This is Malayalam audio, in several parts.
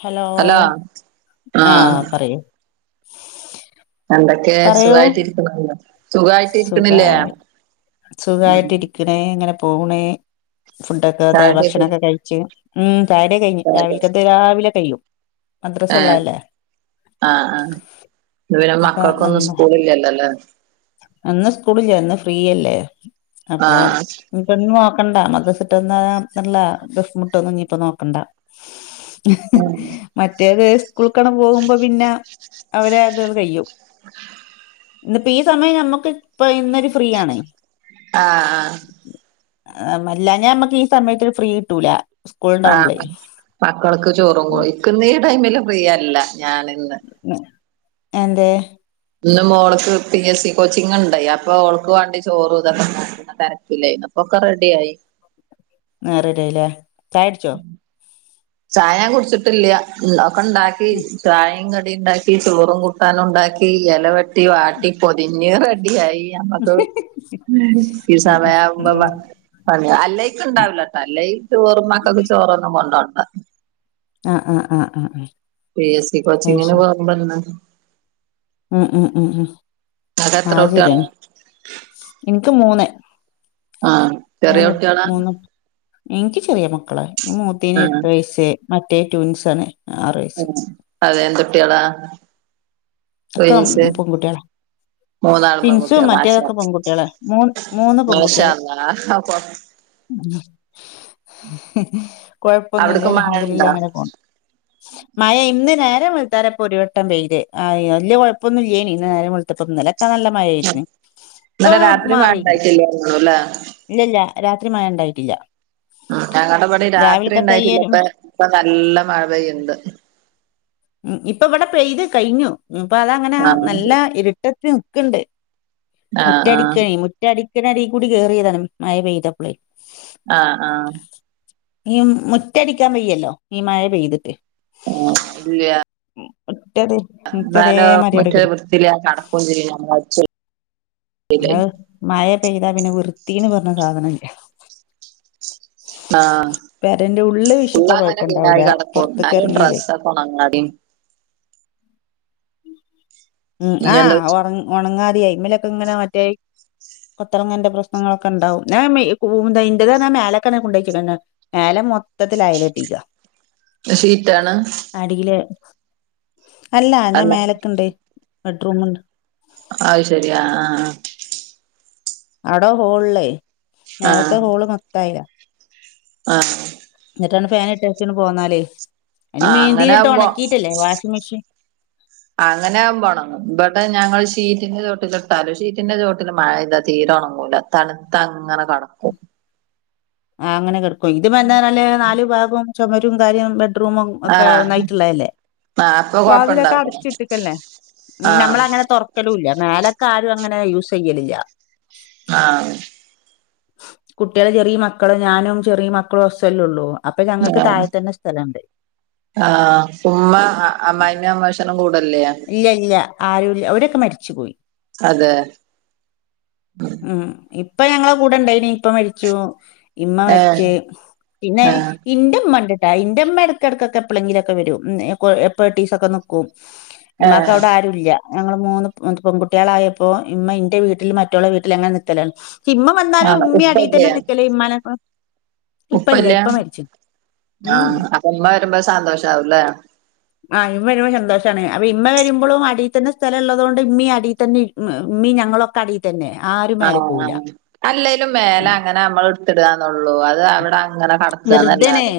ഹലോ ആഹ് പറയൂ എന്തൊക്കെ പറയൂ സുഖായിട്ടിരിക്കണോ സുഖായിട്ടിരിക്കണില്ലേ ഉം സുഖായിട്ട് ഇരിക്കണ് ഇങ്ങനെ പോണ് ഫുഡൊക്കെ തെ ചായുടിയൊക്കെ ഭക്ഷണൊക്കെ കഴിച്ച് ഉം ചായ കുടിയൊക്കെ കഴിഞ് ചായുടിയൊ രാവിലക്കത്തെ രാവിലെ കയും ഏഹ് മദ്രസള്ളതല്ലേ ആഹ് ആഹ് പിന്നെ അപ്പൊ മക്കൾക്കൊന്നും സ്കൂൾ ഇില്ലല്ലോല്ലേ ഇന്ന് സ്കൂളില്ലാ ഇന്ന് ഫ്രീയല്ലേ അപ്പൊ ആഹ് ഇപ്പൊ ഇനി നോക്കണ്ട മദ്രസ്സ വിട്ട് വന്നാൽ നല്ല ദഫ്മുട്ടും ഇനിപ്പോ നോക്കണ്ട ഉം മറ്റേത് സ്കൂളിൽക്കണ് പോവുമ്പോ പിന്നെ അവരെ അതൾ കയ്യും ഇന്നിപ്പോ ഈ സമയം നമ്മക്ക് ഇപ്പൊ ഇന്നൊരു ഫ്രീ ആണ് ആഹ് ആഹ് ആ അല്ലാഞ്ഞ മ്മക്ക് ഈ സമയത്ത് ഫ്രീ കിട്ടൂല സ്കൂൾ ആ ഉണ്ടാവുമ്പളേ മക്കൾക്ക് ചോറും കോയി നിക്ക് ഇന്ന് ഈ ടൈമിൽ ഫ്രീ അല്ല ഞാൻ ഇന്ന് എന്തേ ഇന്ന് മോൾക്ക് പി എസ് സി കോച്ചിങ് ണ്ടായി അപ്പൊ ഓൾക്ക് വേണ്ടി ചോറും ഇതക്ക ണ്ടാക്കി തെരക്കില്ലേ അപ്പൊ ഒകെ റെഡി ആയി ആഹ് റെഡി ആയിലെ ചായ കുടിച്ചോ ചായ ഞാൻ കുടിച്ചിട്ടില്ല ഒക്കെ ണ്ടാക്കി ചായും കടിയും ഉണ്ടാക്കി ചോറും കൂട്ടാനും ഉണ്ടാക്കി എല വെട്ടി വാട്ടി പൊതിഞ്ഞ് റെഡിയായി ഈ ഉം ഉം സമയം ആവുമ്പോ ഉം പണിയോ അല്ലേക്ക് ണ്ടാവില്ലട്ട അല്ലേൽ ചോറും മക്കൾക്ക് ചോറൊന്നും കൊണ്ടോണ്ട ആഹ് ആഹ് ആഹ് ആഹ് ആഹ് പി എസ് സി കോച്ചിങ്ന് പോവുമ്പോ എന്നാ ഉം ഉം ഉം ഉം ആഹ് എത്ര അത് കുട്ടികളാ ശരിയാണ് ഇനിക്ക് മൂന്ന് ആഹ് മൂന്ന് മൂന്ന് എനിക്ക് ചെറിയ മക്കള ആ മൂത്തേന്ന് എട്ട് വയസ് മറ്റേ ട്വിങ്സ് ആണ് ആറ് വയസ്സ് ഉം അതെ എന്തു കുട്ടിയളാ ഒക്ക പെൺകുട്ടികളാ മൂന്നാളും ട്വിൻസ്സു പെൺകുട്ടികളാ മാഷാ മറ്റേതൊക്കെ പെൺകുട്ടികള് മൂന്ന് മൂന്ന് മാഷാ പെൺകുട്ടികള്. അല്ലാഹ് അപ്പൊ കൊഴപ്പൊന്നുമില്ല അവിടക്ക് യാ മഴ അലഹംദുലില്ല ഉണ്ടോ അങ്ങനെ പോണ്. മയ ഇന്ന് നേരം വെളുത്തവരെ ഒരുവട്ടം പൈത് വല്യ കൊഴപ്പമൊന്നുല്ല്യേനി. ഇന്ന് നേരം വെളുത്തപ്പൊ ഇന്നലെ നല്ല മയയാരുന്നു ഇപ്പ ഇന്നലെ രാത്രി മഴ മാറി ഉണ്ടായിട്ടില്ലായിരുന്നു ല്ലേ ഇല്ലില്ല രാത്രി മഴ ഉണ്ടായിട്ടില്ല. ഞങ്ങടിവിടെ രാത്രി രാവിലക്കത്തെ ഈ ഇണ്ടായിട്ടില്ല ഒരു ഇപ്പ ഇപ്പ നല്ല മഴ പെയ്യണുണ്ട്. ഉ ഇപ്പ ഇവിടെ പെയ്ത് കഴിഞ്ഞു അപ്പൊ അതങ്ങനെ ആഹ് നല്ല ഇരുട്ടെത്തി നിക്കണ്ട്. ആഹ് ആഹ് മുറ്റടിക്കണി മുറ്റടിക്കണടിയിൽ കൂടി കേറിയതാണ് മഴ പെയ്തപ്പളേ ആഹ് ആഹ് ഈ മുറ്റടിക്കാൻ വയ്യല്ലോ ഈ മഴ പെയ്തിട്ട് ആ ഇല്ല മുറ്റത് എന്നാലൊ മുറ്റതേമാതിരി അവിടെ മുറ്റൊരു കെടക്കും വൃത്തിയില്ലതെ നടക്കതുംചെയ്യും [unintelligible] അത് മയ പെയ്താ പിന്നെ വൃത്തീന്ന് പറഞ്ഞ സാധനില്ല. ആഹ് പെരേന്റെ ഉള്ളില് വിഷിപ്പ ഫുള്ള് കൊഴപ്പണ്ടാവൂല്ല പൊറത്തേക്കിറങ്ങില്. ഓണങ്ങാതിൻ ഉം ഇനി ആ എന്താ ഒറ ഒണങ്ങാതെയായി ഇതുമേലൊക്കെ ഇങ്ങനെ മറ്റേ പൊത്തറങ്ങെന്റെ പ്രശ്നങ്ങളൊക്കെണ്ടാവും ഞാ മേ കു ഇന്റതാ മേലക്കെ കൊണ്ടെകലന്നെ മേലെ മൊത്തത്തിലയല് കെട്ടിക്കയാ ഷീറ്റാണ് അടില് അല്ല ഞാൻ മേലക്കിണ്ട് ബെഡ്റൂമുണ്ട്. അതുശരി ആഹ് ആഹ് ആഹ് അടോ ഹോളിലെ ആഹ് നേരത്തെ ഹോള് മൊത്തായില്ല. ആഹ് എന്നിട്ടന്ന് ഫാൻ ഇട്ടക്കിന്ന് പോന്നാലേ ഇനി ആഹ് മീന്തിയിൽ അങ്ങനെ ഇട്ട് ആവുമ്പോ ഉണക്കിയിട്ടില്ലേ വാഷിംഗ് മെഷീൻ അങ്ങനാകുമ്പൊണങ്ങും. ഇബടെ ഞങ്ങള് ഷീറ്റിന്റെ ചോട്ടിലിട്ടാല് ഷീറ്റിന്റെ ചോട്ടിൽ മഴ തീരെ ഉണങ്ങൂല. തണുത്ത അങ്ങനെ കടക്കും ആ് അങ്ങനെ കെടക്കും ഇത് എന്താനാല് നാലു ഭാഗവും ചൊമരും കാര്യം ബെഡ് റൂമും ആഹ് ഒക്കെന്നായിട്ടുള്ളതല്ലേ ആ അപ്പൊ വാതിലൊക്കെ കൊഴപ്പുണ്ടാവില്ല അടച്ചിട്ടക്കല്ലേ ഉം ആഹ് ഞമ്മളങ്ങനെ തുറക്കലും ഇല്ല മേലൊക്കെ ആരും അങ്ങനെ യൂസ് ചെയ്യലില്ല. ആഹ് കുട്ടികള് ചെറിയ മക്കളും ഞാനും ചെറിയ മക്കളും ഹസും അല്ലെ ഒള്ളൂ. അപ്പൊ ഞങ്ങക്ക് താഴെ തന്നെ സ്ഥലം ഉണ്ട്. ആ ഉമ്മ അമ്മായിമ്മ അമ്മയിച്ചനും കൂടില്ലേ ഇല്ല ഇല്ല. ആരുല്ല. അവരൊക്കെ മരിച്ചുപോയി. അതെ. ഉം ഇപ്പ ഞങ്ങള കൂടെ ഇണ്ടായിനി. ഇപ്പ മരിച്ചു ഇമ്മ ഏഹ് മരിച്ച് പിന്നെ ഏഹ് ഇന്റുമ്മാ ഇണ്ട്ട്ടാ ഇന്റുമ്മ എടക്കടക്കൊക്കെ എപ്പളെങ്കിലൊക്കെ വരും. [unintelligible] ഒക്കെ നിൽക്കും ഏഹ് ഇമ്മാക്കവിടെ ആരുംല്ല ഞങ്ങള് മൂന്ന് പെൺകുട്ടികളായപ്പോ ഇമ്മ ഇന്റെ വീട്ടിലും മറ്റൊൾടെ വീട്ടിൽ അങ്ങനെ നിക്കലാണ് ഇമ്മ വന്നാലും ആഹ് ഇമ്മി അടീത്തന്നെ നിക്കല് ഇമ്മാനൊപ്പം ഉപ്പയില്ല ആ ഉം അതിമ്മ വരുമ്പോ സന്തോഷ ആവുലേ ആഹ്. ഇമ്മ വരുമ്പോ സന്തോഷാണ്. അപ്പ ഇമ്മ വരുമ്പളും അടീത്തന്നെ സ്ഥലം ഉള്ളത്കൊണ്ട് ഇമ്മീം അടീത്തന്നെ മ് മീ ഞങ്ങളൊക്കെ അടി തന്നെ ആറ് ആ ആ അല്ലേങ്ലും മേലെ അങ്ങനെ നമ്മൾ എടുത്തിടാനെയുള്ളൂ അത് അവിടെ അങ്ങനെ നടക്കുവാനല്ലതെ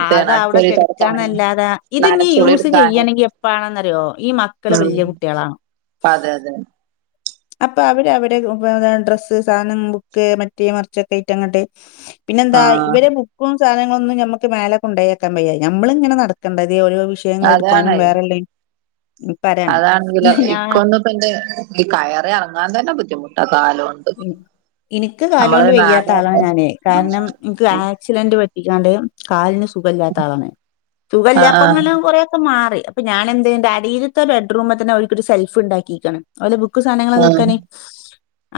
ആ അത് അവിടെ കെടുക്കണതല്ലാതെ ഇത് നീ നനച്ചുളി യൂസ് എടുക്കാനും ചെയ്യാണെങ്കി എപ്പാണെന്നറിയോ ഈ മക്ക മക്കള് ഉം വലിയ കുട്ടികളാവണം. അതെ അതെ അപ്പ അവര് അവടെ ഉപ ഡ്രസ്സ്സാനം ബുക്ക് മറ്റേമർച്ചെ കയ്റ്റങ്ങട്ട് പിന്നെന്താ ആഹ് ഇവരെബു ക്കും സാധങ്ങളെന്നും ഞമ്മക്ക് മേലേകൊണ്ടൊയോക്കാൻ വെയ്യ ഞ മ്മളിങ്ങനെ നടക്കണ്ടേതി ഓരോവിശ് യങ്ങള് ഇട്ക്കാനും വേറെളെയ് അതാണെങ്കിലോ ഞാൻ ഇക്കൊന്ന്പിന്റെ ഈ കയറിഎറങ്ങാൻ തെന്നെ ബുദ്ധിമുട്ടാകാലോണ്ട്. മം ഇൻക്ക് കാലോണ്ട് വെയ്യാത്ത ആളാണ് വട്ടം ഞാന് കാരണം ഇൻക്ക്അ സ്ലന്റ് പറ്റിക്കാണ്ട് കാലിന് സുഖല്ല്യാത്ത ആളാണ് ആഹ് സുഖല്ല്യാപ്പങ്ങുളും കൊറെ പമാറി അപ്പ ഞാന് എന്തേയ്ന്റ് അടീലെത്തെ ബെഡ്റൂമിൽതെന്നെ ഓൽക്കൊരു സെൽഫ് ഇണ്ടാക്കീക്ണ്. ഓലെ ബുക്ക്സാനങ്ങളൊക്കെ ആഹ് വെക്കന്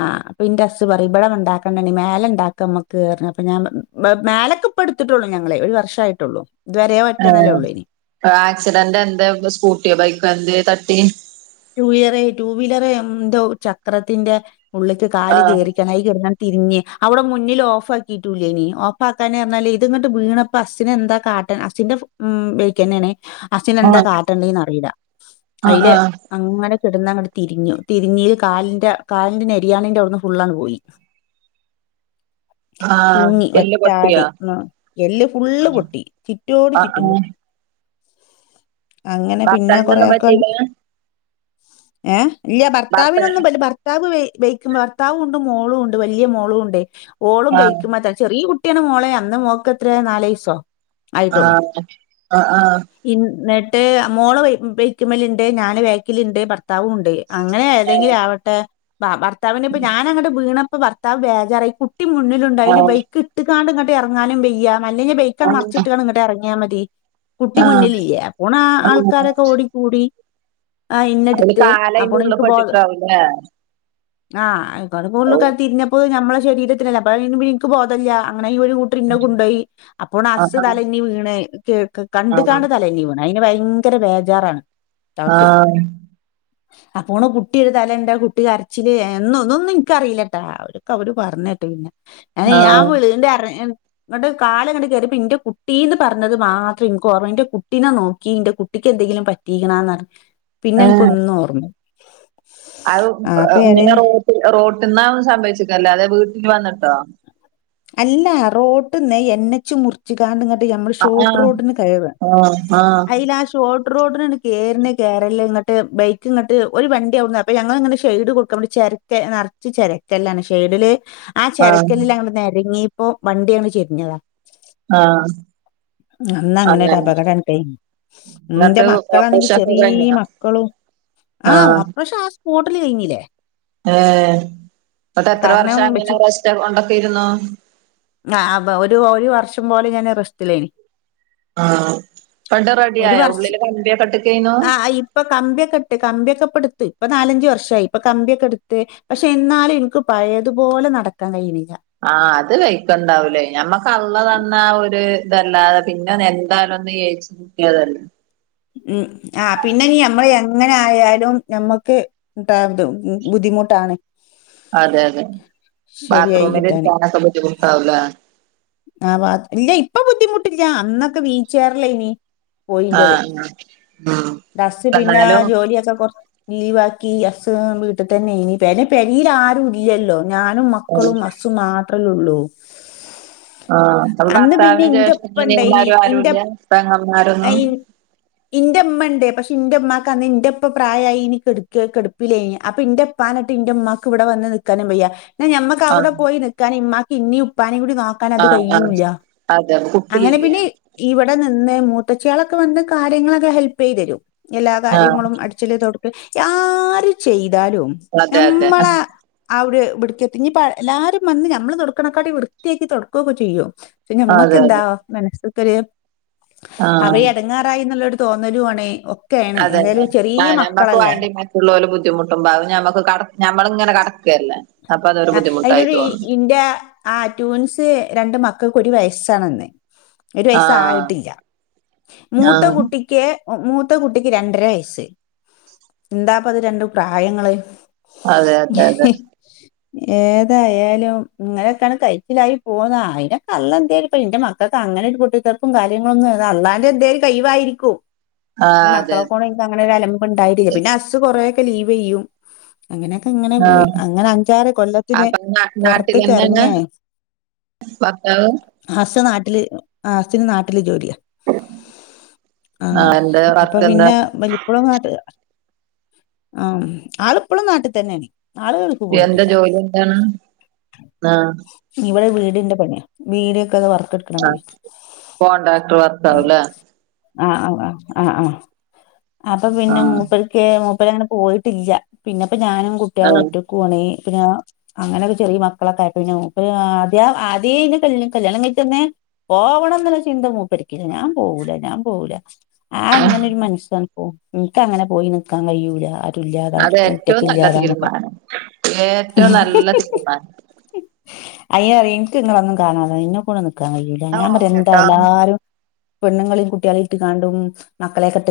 ആ അപ്പ്ന്റെ ഹസ്സ് പറയിം ഇപടെ ഇണ്ടാക്കണ്ടണി മേലെ ഇണ്ടാക്കാം അമ്മക്ക്അപ്പൊ ഞാൻ വെ മേലക്ക് ഇപ്പോട്ത്ട്ടൊള്ളു ഞങ്ങളെയ് ഒര് വർഷയിട്ടൊള്ളൂ. ഇദ് വെരെ ആഹ് ആഹ് ഒറ്റന്നിലഒള്ളയ്നിം. ആക്സിഡന്റ് എന്തേ സ്കൂട്ടിയോ ബൈക്കോ എന്തേതട്ടി റ്റുഇയറെയ് റ്റു വീലെറെന്തോ ചക്രത്തിന്റെ ഉള്ള്ക്ക് ആഹ് കാല്കേറി അയ്കെടന്നട് തിരിഞ്ഞ് അവുടെ മുന്നിൽ ഓഫാക്കിയിട്ടൂല്ലെയ്നി ഓഫാക്കാന് പർഞ്ഞാല് ഇതിങ്ങട്ട് വീണ ഹസ്സിന് എന്താകാട്ടാ അസ്സിന്റെ മം ബെയ്ക്കെന്നെണ്. അസ്സിനെന്താ ആഹ് കാട്ടേണ്ടീന്ന് അറീല ആഹ് അയ് ല് ആഹ് അങ്ങനെ കിടുന്നങ്ങ തിരിഞ്ഞു തിരിഞ്ഞീല് കാലിന്റെ കാലിന്റെ നേരി ണിന്റെറ അവുട്ന്ന്ഫുൾണ് പോയി. [inaudible] തൂങ്ങി എല്ല് വറ്റാടി പൊട്ടിയോ മ് എല്ല് ഫുള്ള്പൊട്ടി ചി ആഹ് ആഹ് റ്റോട്ചിറ്റുംപൊട്ടി അങ്ങനെപിന്നെ ഭർത്താവിനൊന്നും കൊറെയൊക്കെ പറ്റിയില്ല ഏഹ് ഇല്ല്യ ഭർത്ത ഭർത്താവിനൊന്നുംഭൽ ഭർ ഭർത്താവ്ബെയ് ബേയ്ക്മ്മേ ഭർത്താവൂണ്ട് മോളൂണ്ട് വല്ല്യാ മോളൂണ്ടേയ് ഓളും ആഹ് ബെയ്കുമ്മേത ചെറിയകു കുട്ടിയാണ് മോളെ അന്ന് മോകേത്രെ നാലെയ്സോ ആആ ആ ഇന്നെട്ട് മോള് ബെയ്ക്മ്മല്ണ്ട് ഞാന് വെക്ക്ല്ണ്ട് ഭർത്താവൂണ്ട്. അങ്ങനെ ഏതെങ്കിലുംആവട്ടെ ഭ ഭർത്താവിനിപ്പോ ഞാനങ്ങട്ട് വീണപ്പോ ഭർത്താവ്ബേജാറായി കു ണ്ടിമുന്നിലുണ്ടായിനി ആഹ് ബൈക്ക് ഇട്ട് കാണ്ട് ഇങ്ങട്ട് ഇറങ്ങാനും വെയ്യാ അല്ലെങ്കിബെയ് ആഹ് ക്കമറിച്ചിട്ട്ക്കാണ്ട് ഇങ്ങട്ട് എറങ്ങിയാ മതി കുട്ടി ആഹ് മുന്നില്ല്ല്യേ അപ്പോണ ആഹ് ആൾക്കാരൊക്കെ ഓടിക്കൂടി ആഹ് അതില് ഇന്നെടുത്ത് കാല് അയിന്റെ ഉള്ള് അപ്പൊളിനിക് ബോധ പെട്ട്ക്കാവുല്ലേ ആഹ് ഇബടെഫുള്ള്താ ആഹ് തിരിഞ്ഞപ്പോ ഞമ്മളെ ശരീര തിനല്ല അപ്പയ്ന്ഇൻക് ബോധല്ല അങ്ങനെഇ ഡ്രിന്നെ കൊണ്ടോയി അപ്പോണ് അസ്സ് ആഹ് തലന്നി വീണ് കേക്ക് ആഹ് കണ്ട്ക്കാണ്ട് തലെന്നിവീണ് അയ്ന് ഭയങ്കര ബേജാറാണ് അവക്ക് [inaudible] അപ്പോണ് കുട്ടിഒര്തലണ്ട് കുട്ടി അരച്ചില് എന്നൊ ഒന്നുംന്നും നിനക്ക്റിയില്ലട്ടാ അവരൊക്കെ അവര് പറഞ്ഞ കേട്ട്ണ് ആഹ് ആവിളുന്റെ അറെ ന്നട്ട് കാല്ങ്ങട്ട് കേറുമ്പോ ഇന്റെ കുട്ടീന്ന് പറഞ്ഞത് മാത്രംഇൻക്ഓർമ്മണ്ട് ഇ ന്റെ കുട്ടിനെ നോക്കി ഇന്റെ കു കുട്ടിക്ക് എന്തെങ്കിലും പറ്റിക്ക്ണോന്നാണ് പിന്നെ ഇൻക്കൊന്നും ഓർമ്മ അഹ് ആ അപ്പൊ ഏതായാലും ഇങ്ങനെ റോട്ട് റോട്ട്ന്നാ സംഭവിച്ച് ക്കലെ അതേ വീട്ടില് വന്നിട്ടോ. അല്ല റോട്ട്ന്ന് എന്നെച്ച് മുർ ച്ച്ക്കാണ്ട് ഞമ്മൾ ആഹ് ഷോർട്ട് റോട്ടിന് കയാറ ആഹ് ആഹ് അയ്ലാ ഷോർട്ട് റോഡിനട് കെർണ കേറല് ഇങ്ങട്ട് ബെയ്ക്ക്ങ്ങട്ട് ഓല് വണ്ടി അ വുട്ന്ന് അപ്പ ഞങ്ങൾ ഇങ്ങനെ ഷെയ്ഡ് കൊടുക്കാ ചെര കേ നർച് ചെരക്കെല്ലാണ് ഷെയ്ഡില് ആ ആഹ് ചെരക്കല്ലിൽ അങ്ങനെരങ്ങിപ്പോ വണ്ടിയാണ് ചെരിഞ്ഞു ആഹ് അന്നങ്ങനെട് അങ്ങനെ ഒര്അപകടംഇണ്ടയ് ഇ ന്റെ എന്നിട്ട് മക്കളാണെങ്കി ഓപ്പറേഷൻ ഒക്കെ ചെറിയ കഴിഞ്ഞോ മക്കളും. ആഹ് അപ്പോ ഷാസ് സ്പോട്ടിൽ കഴിഞ്ഞിലേ? ഏഹ് ന്നട്ട് എത്ര കാരണം വർഷം അങ്ങനെ വെച്ചു രസ്റ്റ് കൊണ്ടൊക്കെയിരുന്നു. ആവ ഒര് ഒരു വർഷം പോലെ ഞാന് റെസ്റ്റിലേനി ആഹ് പണ്ട് ഒരു റെഡിയായോ വർഷം ഉള്ളില് കമ്പിയൊക്കെട്ട്കെയ്ന്നു ആ ഇപ്പൊ കമ്പിയൊക്കെട്ട് കമ്പിയൊക്കെ ഇപ്പെട്ത്ത് ഇപ്പൊ നാലഞ്ച് വർഷമായി ഇപ്പൊ കമ്പിയൊക്കെടുത്ത് പക്ഷെ ഇന്നാലും ഇന്ക്ക് പഴയതുപോലെ നടക്കാൻ കയ്യിണില്ല ആഹ് അത് വൈക്ക്ണ്ടാവൂലേ ഞമ്മക്കള്ളതന്ന ആ ഒര് ഇതല്ലാതെ പിന്നതെന്തായാലും ഒന്ന് ഏച്ച് കൂട്ടിയതല്ലെ ഉം ആഹ് പിന്നെ നീ നമ്മള് എങ്ങനെ ആയാലും നമ്മക്ക് [unintelligible] ബുദ്ധിമുട്ടാണ് അതെ അതെ ശരിയായി ബാത്രൂമില് കിട്ടാന് പോവാനൊക്കെ ബുദ്ധിമുട്ടാവുല്ലേ ആ ബാത്ത് ഇല്ല ഇപ്പൊ ബുദ്ധിമുട്ടില്ല അന്നൊക്കെ വീൽചെയ്യാറിലെയിനി ആ അങ്ങനെ ഉം ബസ് പിന്നാ എന്നാലും ജോലിയൊക്കെ കോർ ലീവാക്കി അസ്സ് വീട്ട് തന്നെനി പിന്നെ പെരീൽ ആരുല്ലല്ലോ ഞാനും ഉം മക്കളും അസ്സ് സും മാത്രല്ലേള്ളൂ ആഹ് അപ്പൊ ഭർത്താവിന് ജേഷ്ഠ ഉപ്പ ഉണ്ടായിനി അനിയന്മാരും ഇന്റെ ആരൂല്ല പെങ്ങമാരൊന്നും ഇന്റെമ്മണ്ട് പക്ഷെ ഇന്റെമ്മാക്ക് അന്ന് ഇന്റപ്പ പ്രായായി ഇനികേട്ക്കാ കെടുപ്പില്ലേയിനി അപ്പൊ ഇന്റെ ഇപ്പാനെട്ട് ഇന്റെമ്മാക്ക് ഇവിടെ വന്ന് നിക്കാനും വയ്യ ഞമ്മക്ക് ആഹ് അവുടെപോയി നിക്കാന് ഇമമാക്ക് ഇനീം ഇപ്പാനെയും കൂടി നോ നത് ആഹ് ആഹ് കയ്യുല്ല അതെ അങ്ങനെ കുട്ടിയില്ലേ പിന്നെ ഇവിടെ നിന്ന് മൂത്തച്ചിയാളൊക്കെ വന്ന് കാര്യങ്ങളൊക്കെ ഹെൽപെയ്തരും എല്ലാ ആഹ് കാര്യങ്ങളും അടി ടിച്ചാല് തോടക്കല് ആര് ചെയ്താലും അതെ അതെ അവര് ഇബ്ടിക്കെത്തി ഇനിപ്പ എല്ലാരും വന്ന് നമ്മള് തുടക്കണെക്കാട്ടി വൃത്തിയാക്കി തൊടക്കു ഒക്കെ ചെയ്യും പക്ഷെ അതെ മ്മക്കെന്താ അതെ മനസ്സ്ക്കോര് ആഹ് അവര് എടങ്ങെറായിന്നുള്ളൊരു തോന്നലും ആണ് ഒക്കെണ് ഏതായാലും ചെറിയ മക്കളല്ലേ ഉള്ളോൽ ബുദ്ധിമുട്ടുംപാവം ഞമ്മക്ക് കട ഞമ്മളിങ്ങനെ കടക്കല്ലേ അപ്പൊ അതൊരു അഹ് ബുദ്ധിമുട്ടായി അയിനോരി തോന്നും ഇന്റെ ആഹ് ട്യൂൻസ് രണ്ട് മക്കക്ക് ഒരു വയസ്സാണ്ന്ന് ഒരു ആഹ് വയസ്സായിട്ടില്ല മൂത്ത ആഹ് കുട്ടി ക്കെ മൂത്ത കുട്ടിക്ക് രണ്ടര വയസ്സ് എന്താപ്പ അത് രണ്ടു പ്രായങ്ങള് അതെ അതെ [unintelligible] [inaudible] ഏതായാലും ഇങ്ങനൊക്കെയാണ് കയിച്ചിലായി പോന്ന അയിനൊകള്ള എന്തെലും ഇപ്പന്റെ മക്ക അതങ്ങനെ ഒരു പൊട്ടിത്തെറിപ്പും കാര്യങ്ങളൊന്നും അതഅല്ലാന്റെ എന്തെലും കൈവായിരിക്കും പിന്ന ആഹ് അതെ അതെ മക്കളെകൊണ്ട് ഇൻക്ക് അങ്ങനെരലമ്പ്ണ്ടായിട്ടില്ല പിന്നെ ഹസ്സ് കുറേ ഒക്കെ ലീവ് ചെയ്യും അങ്ങനെയൊക്കെ ഇങ്ങനെ പോയി ആഹ് അങ്ങനെ അഞ്ചാറ് കൊല്ലത്തിന് അപ്പൊ നാ നാട്ടിലെന്നെയാണ് പോറത്ത്ക്കെറങ്ങെ ഭർത്താവ് ഹസ് നാട്ടില് ആ ഹസ്സിന് നാട്ടില് ജോലിയാ ആഹ് എന്താ അപ്പൊ വർക്ക് എന്താ പിന്നെ വലി ഇപ്പളും നാട്ട് ആഹ് ആളിപ്പളും നാട്ട് തന്നെയണ് ആള് എന്താ പോയിട്ടില്ല ജോലി എന്താണ് ആഹ് ഇവിടെ വീടിന്റെ പണിയ വീടൊക്കെ അത് വർക്കെ ആഹ് കോണ്ട്രക്റ്റർ ഉം വർക്കാവുലെ ആ ആ ആ ആ ആ അപ്പൊ പിന്നെ ആഹ് മൂപ്പര് ഏഹ് മുപ്പരങ്ങനെ പോയിട്ടില്ല പിന്നെപ്പ ഞാനും കുട്ടികളും ഒറ്റക്കുവാണ് പിന്നെ അങ്ങനെയൊക്കെ ചെറിയ മക്കളൊക്കെ ആയിക്കഴിഞ്ഞ മൂപ്പര് ആദ്യ ആദ്യേന്റെ കല്യാണം കഴിട്ടെന്നെ പോവണംന്നുള്ള ചിന്ത മൂപ്പര്ക്കില്ല ഞാൻ പോവൂല ഞാൻ പോവൂല ആഹ് അങ്ങനെ ഒരു മനസ്സാണ് പോ ഇൻക്കങ്ങനെ പോയി നിക്കാൻ കഴിയൂല ഇല്ലാതാ ഒറ്റക്ക് ഇല്ലാതാണ് മാനം ഏറ്റവും നല്ല തീരുമാനം അയ്ന് പറിയും ഇന്ക്ക് ഇങ്ങളൊന്നും കാണതെ ഇന്നെ കൊണ്ടൊന്നു ന്നാ ഞാൻ പറയും എന്താ ഓക്കെട്ടോ എല്ലാരും പെണ്ണുങ്ങളും കുട്ടികളെ ഇട്ട് കാണ്ടും മക്കളെ ക